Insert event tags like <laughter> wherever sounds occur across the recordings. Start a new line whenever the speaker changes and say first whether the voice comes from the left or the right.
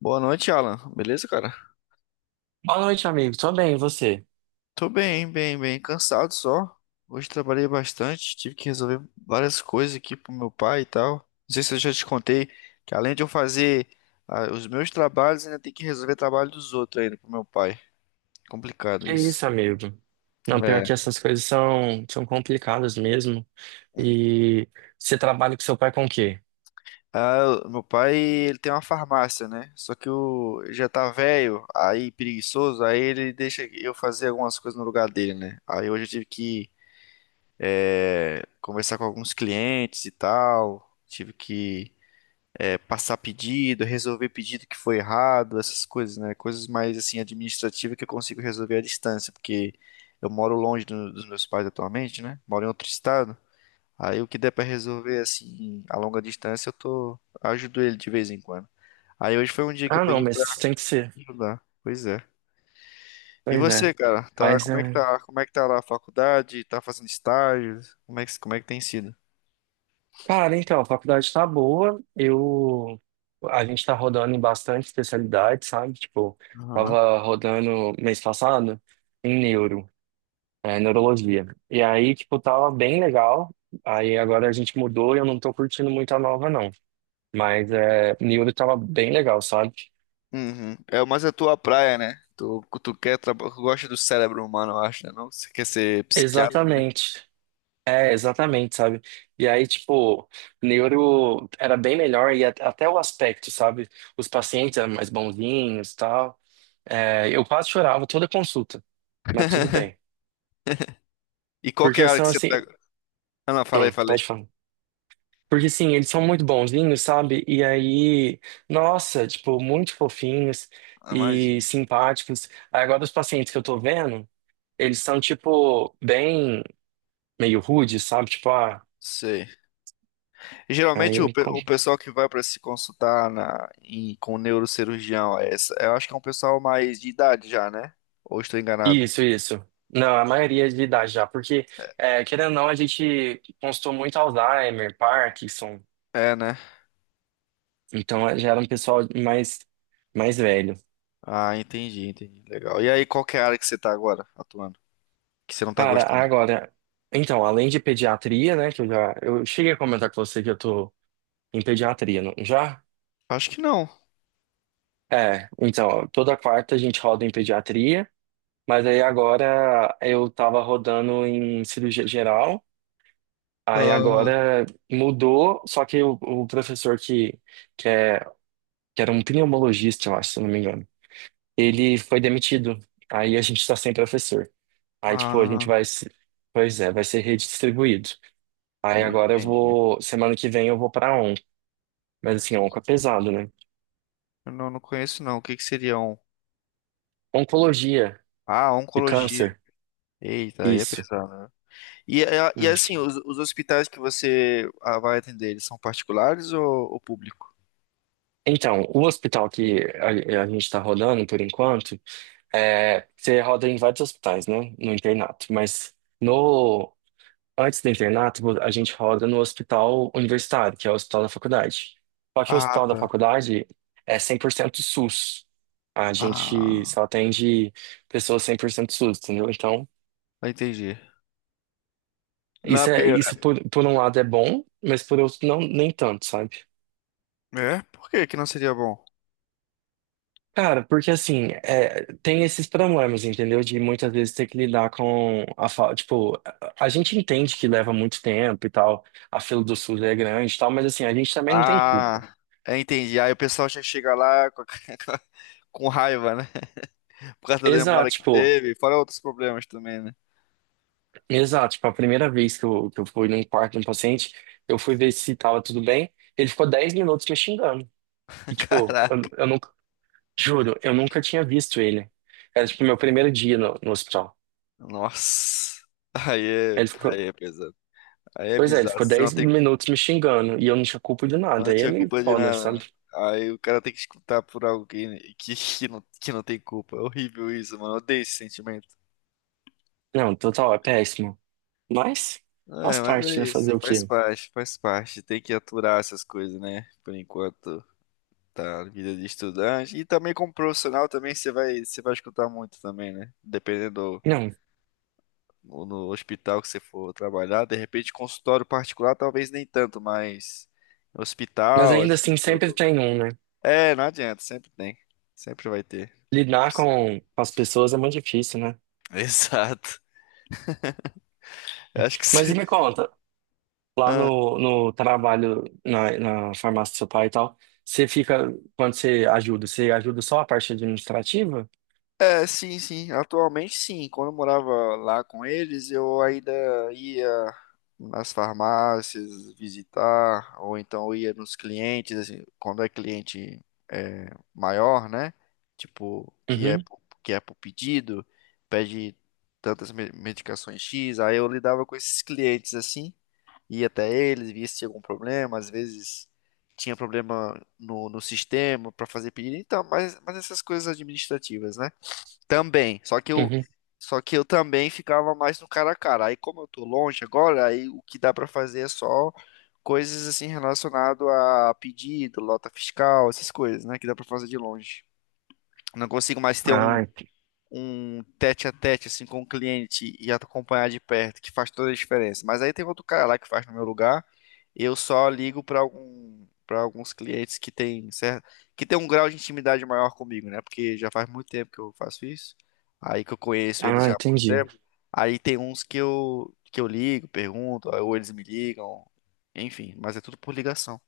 left: Boa noite, Alan. Beleza, cara?
right: Boa noite, amigo. Tô bem, e você?
left: Tô bem, bem, bem. Cansado só. Hoje trabalhei bastante, tive que resolver várias coisas aqui pro meu pai e tal. Não sei se eu já te contei que além de eu fazer os meus trabalhos, ainda tem que resolver trabalho dos outros ainda pro meu pai. Complicado
right: Que
left: isso.
right: isso, amigo? Não, pior que
left: É.
right: essas coisas são complicadas mesmo. E você trabalha com seu pai com o quê?
left: Ah, o meu pai, ele tem uma farmácia, né? Só que o ele já tá velho, aí preguiçoso, aí ele deixa eu fazer algumas coisas no lugar dele, né? Aí hoje eu tive que conversar com alguns clientes e tal. Tive que passar pedido, resolver pedido que foi errado, essas coisas, né? Coisas mais assim administrativas que eu consigo resolver à distância, porque eu moro longe dos meus pais atualmente, né? Moro em outro estado. Aí o que der pra resolver assim a longa distância, eu tô ajudo ele de vez em quando. Aí hoje foi um dia que eu
right: Ah, não,
left: peguei pra
right: mas tem que ser.
left: ajudar. Pois é. E
right: Pois é.
left: você, cara? Tá,
right: Mas,
left: como é que
right: é...
left: tá? Como é que tá lá a faculdade? Tá fazendo estágios? Como é que tem sido?
right: Cara, então, a faculdade tá boa. A gente tá rodando em bastante especialidade, sabe? Tipo,
left: Aham.
right: tava rodando mês passado em neuro, neurologia. E aí, tipo, tava bem legal. Aí agora a gente mudou e eu não tô curtindo muito a nova, não. Mas Niobe tava bem legal, sabe?
left: Uhum. É mais a tua praia, né? Tu gosta do cérebro humano, eu acho, né? Não? Você quer ser psiquiatra, né?
right: Exatamente. É, exatamente, sabe? E aí, tipo, neuro era bem melhor e até o aspecto, sabe? Os pacientes eram mais bonzinhos e tal. É, eu quase chorava toda consulta, mas tudo
left: <laughs>
right: bem.
left: E qual que é
right: Porque
left: a área
right: são
left: que você
right: assim.
left: tá... Ah, não, falei, falei.
right: Pode falar. Porque sim, eles são muito bonzinhos, sabe? E aí, nossa, tipo, muito fofinhos
left: Ah,
right: e
left: imagina.
right: simpáticos. Aí agora, os pacientes que eu tô vendo, eles são, tipo, bem. Meio rude, sabe?
left: Sei. Geralmente o,
right: Aí.
left: pe-
right: com-
left: o pessoal que vai para se consultar com o neurocirurgião, é essa, eu acho que é um pessoal mais de idade já, né? Ou estou enganado?
right: Isso, isso. Não, a maioria de idade já, porque, querendo ou não, a gente constou muito Alzheimer, Parkinson,
left: É, né?
right: então já era um pessoal mais velho.
left: Ah, entendi, entendi. Legal. E aí, qual que é a área que você tá agora atuando? Que você não tá
right: Cara,
left: gostando?
right: agora, então, além de pediatria, né, que eu cheguei a comentar com você que eu tô em pediatria, não, já?
left: Acho que não.
right: É, então, toda quarta a gente roda em pediatria, mas aí agora eu tava rodando em cirurgia geral. Aí
left: Ah.
right: agora mudou, só que o professor que, é, que era um pneumologista, eu acho, se eu não me engano, ele foi demitido. Aí a gente está sem professor. Aí, tipo, a gente
left: Ah,
right: vai se... Pois é, vai ser redistribuído. Aí agora eu
left: entendi.
right: vou... Semana que vem eu vou pra ON. Mas assim, onco é pesado, né?
left: Eu não, não conheço, não. O que que seria um?
right: Oncologia
left: Ah,
right: e
left: oncologia.
right: câncer,
left: Eita, aí é
right: isso.
left: pesado, né? E é
right: Hum.
left: assim, os hospitais que você vai atender, eles são particulares ou público?
right: Então, o hospital que a gente está rodando por enquanto, você roda em vários hospitais, né? No internato, mas... No Antes do internato, a gente roda no hospital universitário, que é o hospital da faculdade. Só que o
left: Ah,
right: hospital da
left: tá.
right: faculdade é 100% SUS. A gente
left: Ah,
right: só atende pessoas 100% SUS, entendeu? Então,
left: entendi. Não,
right: isso é
left: porque...
right: isso por um lado é bom, mas por outro não nem tanto, sabe?
left: É? Por que que não seria bom?
right: Cara, porque assim, tem esses problemas, entendeu? De muitas vezes ter que lidar com a falta. Tipo, a gente entende que leva muito tempo e tal, a fila do SUS é grande e tal, mas assim, a gente também não tem culpa.
left: Ah, é, entendi. Aí o pessoal já chega lá com, <laughs> com raiva, né? Por causa da
right: Exato,
left: demora que
right: tipo.
left: teve, fora outros problemas também, né?
right: Exato, tipo, a primeira vez que eu fui num quarto de um paciente, eu fui ver se tava tudo bem, ele ficou 10 minutos me xingando.
left: <laughs>
right: E, tipo, eu,
left: Caraca.
right: eu nunca, juro, eu nunca tinha visto ele. Era, tipo, meu primeiro dia no hospital.
left: Nossa. Aí é,
right: Ele
left: aí
right: ficou,
left: é pesado. Aí é
right: pois é, ele
left: bizarro.
right: ficou
left: Você não
right: 10
left: tem...
right: minutos me xingando, e eu não tinha culpa de
left: Não
right: nada, aí é
left: tinha
right: meio
left: culpa de
right: foda,
left: nada, né?
right: sabe?
left: Aí o cara tem que escutar por alguém que não tem culpa. É horrível isso, mano. Eu odeio esse sentimento.
right: Não, total, é péssimo. Mas faz
left: É, mas é
right: parte, né,
left: isso.
right: fazer o
left: Faz
right: quê?
left: parte, faz parte. Tem que aturar essas coisas, né? Por enquanto tá na vida de estudante. E também como profissional também você vai escutar muito também, né? Dependendo
right: Não,
left: no hospital que você for trabalhar. De repente, consultório particular, talvez nem tanto, mas
right: mas
left: hospital,
right: ainda
left: assim.
right: assim sempre tem um, né?
left: É, não adianta. Sempre tem. Sempre vai ter.
right: Lidar com as pessoas é muito difícil, né?
left: <laughs> Exato. Eu acho que
right: Mas e
left: você.
right: me
left: <laughs>
right: conta, lá
left: Ah.
right: no trabalho, na farmácia do seu pai e tal, você fica, quando você ajuda só a parte administrativa?
left: É, sim, sim. Atualmente, sim. Quando eu morava lá com eles, eu ainda ia nas farmácias visitar, ou então eu ia nos clientes, assim, quando é cliente é, maior, né? Tipo,
right: Uhum,
left: que é por pedido, pede tantas medicações X. Aí eu lidava com esses clientes assim. Ia até eles, via se tinha algum problema, às vezes tinha problema no sistema para fazer pedido, então, mas essas coisas administrativas, né? Também, só que eu
right: uhum.
left: só que eu também ficava mais no cara a cara. Aí como eu tô longe agora, aí o que dá para fazer é só coisas assim relacionado a pedido, lota fiscal, essas coisas, né, que dá para fazer de longe. Não consigo mais ter
right: Ah,
left: um,
right: ent-
left: um tete a tete assim com o cliente e acompanhar de perto, que faz toda a diferença. Mas aí tem outro cara lá que faz no meu lugar. Eu só ligo para algum, para alguns clientes que tem certo que tem um grau de intimidade maior comigo, né? Porque já faz muito tempo que eu faço isso. Aí que eu conheço eles
right: ah,
left: já há muito
right: entendi.
left: tempo. Aí tem uns que eu ligo, pergunto, ou eles me ligam, enfim, mas é tudo por ligação.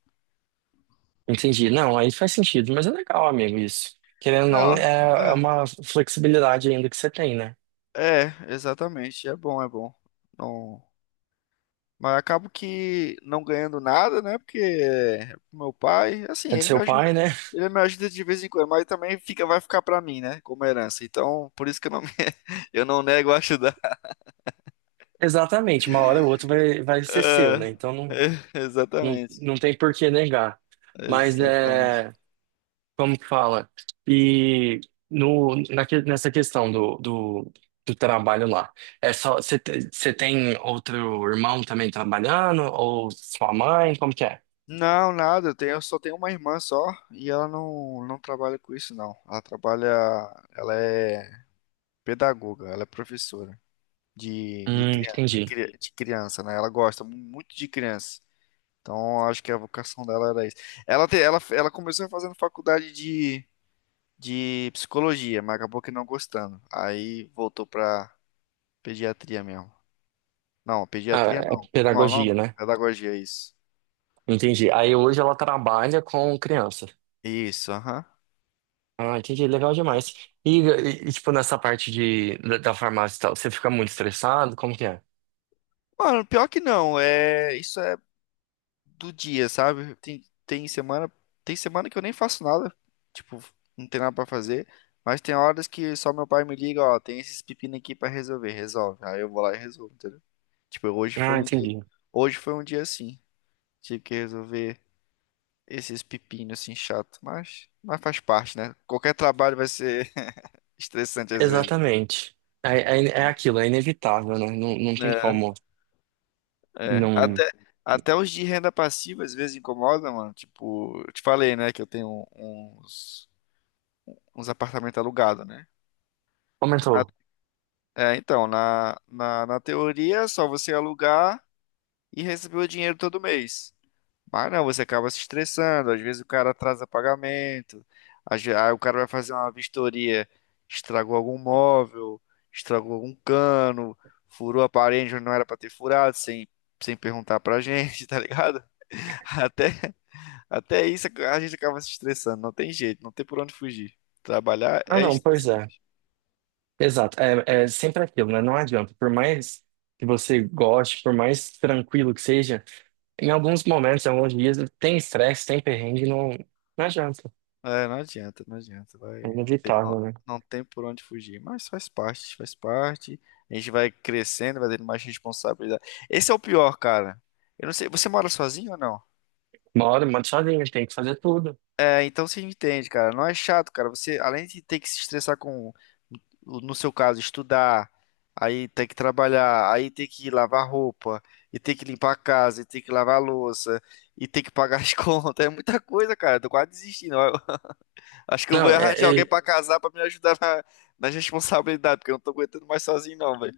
right: Entendi. Não, aí faz sentido, mas é legal, amigo, isso. Querendo ou não,
left: Não,
right: é uma flexibilidade ainda que você tem, né?
left: é, é, exatamente, é bom, é bom. Não. Mas acabo que não ganhando nada, né? Porque é pro meu pai, assim,
right: É do
left: ele me
right: seu
left: ajuda,
right: pai, né? <laughs>
left: ele me ajuda de vez em quando, mas também fica, vai ficar pra mim, né? Como herança. Então, por isso que eu não, <laughs> eu não nego a ajudar.
right: Exatamente, uma hora ou outra vai ser seu,
left: Ah,
right: né? Então não,
left: <laughs>
right: não,
left: exatamente.
right: não tem por que negar. Mas,
left: Exatamente.
right: né? Como que fala? E no, naque- nessa questão do trabalho lá, é só você tem outro irmão também trabalhando ou sua mãe? Como que é?
left: Não, nada, eu só tenho uma irmã só e ela não, não trabalha com isso, não. Ela trabalha, ela é pedagoga, ela é professora
right: Entendi.
left: de criança, né? Ela gosta muito de criança. Então, acho que a vocação dela era isso. Ela começou fazendo faculdade de psicologia, mas acabou que não gostando. Aí voltou pra pediatria mesmo. Não,
right: Ah,
left: pediatria
right: é
left: não. Como é o
right: pedagogia,
left: nome?
right: né?
left: Pedagogia, isso.
right: Entendi. Aí hoje ela trabalha com criança.
left: Isso, aham.
right: Ah, entendi. Legal
left: É.
right: demais. E, tipo, nessa parte da farmácia e tal, você fica muito estressado? Como que é?
left: Mano, pior que não. É, isso é do dia, sabe? Tem semana que eu nem faço nada. Tipo, não tem nada pra fazer. Mas tem horas que só meu pai me liga, ó, tem esses pepino aqui pra resolver, resolve. Aí eu vou lá e resolvo, entendeu? Tipo,
right: Ah, entendi.
left: hoje foi um dia assim. Tive que resolver esses pepinos assim chato, mas faz parte, né? Qualquer trabalho vai ser <laughs> estressante às vezes.
right: Exatamente. É aquilo, é inevitável, né? Não, não tem
left: É,
right: como
left: é.
right: não.
left: Até, até os de renda passiva às vezes incomodam, mano. Tipo, eu te falei, né, que eu tenho uns, uns apartamentos alugados, né?
right: Aumentou.
left: Na- na teoria é só você alugar e receber o dinheiro todo mês. Mas não, você acaba se estressando, às vezes o cara atrasa pagamento, aí o cara vai fazer uma vistoria, estragou algum móvel, estragou algum cano, furou a parede onde não era pra ter furado, sem perguntar pra gente, <laughs> tá ligado? Até, até isso a gente acaba se estressando, não tem jeito, não tem por onde fugir. Trabalhar
right: Ah,
left: é
right: não, pois
left: estressante.
right: é. Exato. É sempre aquilo, né? Não adianta. Por mais que você goste, por mais tranquilo que seja, em alguns momentos, em alguns dias, tem estresse, tem perrengue, não, não adianta.
left: É, não adianta, não adianta,
right: É
left: vai, não tem,
right: inevitável, né?
left: não tem por onde fugir, mas faz parte, faz parte. A gente vai crescendo, vai tendo mais responsabilidade. Esse é o pior, cara. Eu não sei, você mora sozinho ou não?
right: Uma hora, manda sozinho, tem que fazer tudo.
left: É, então você entende, cara. Não é chato, cara. Você, além de ter que se estressar com, no seu caso, estudar, aí ter que trabalhar, aí ter que lavar roupa, e ter que limpar a casa, e ter que lavar a louça, e ter que pagar as <laughs> contas, é muita coisa, cara. Tô quase desistindo. Acho que eu vou
right: Não, é,
left: arranjar alguém
right: é-
left: pra casar pra me ajudar na, nas responsabilidades, porque eu não tô aguentando mais sozinho, não, velho.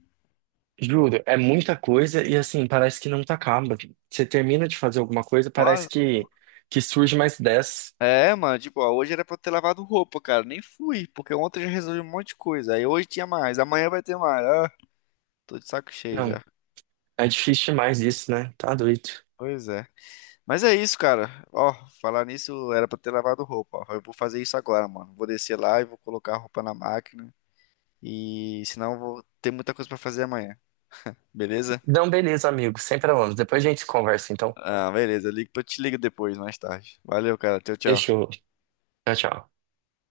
right: Juro, é muita coisa e assim, parece que não tá acaba. Você termina de fazer alguma coisa, parece
left: Nossa.
right: que surge mais 10.
left: É, mano, tipo, ó, hoje era pra eu ter lavado roupa, cara. Nem fui, porque ontem eu já resolvi um monte de coisa. Aí hoje tinha mais, amanhã vai ter mais. Ah, tô de saco cheio
right: Não,
left: já.
right: é difícil demais isso, né? Tá doido.
left: Pois é. Mas é isso, cara. Ó, falar nisso era pra ter lavado roupa. Ó. Eu vou fazer isso agora, mano. Vou descer lá e vou colocar a roupa na máquina. E senão eu vou ter muita coisa pra fazer amanhã. Beleza?
right: Então beleza, amigo. Sem problemas. Depois a gente conversa, então.
left: Ah, beleza. Eu te ligo depois, mais tarde. Valeu, cara. Tchau, tchau.
right: Fechou. Tchau, tchau.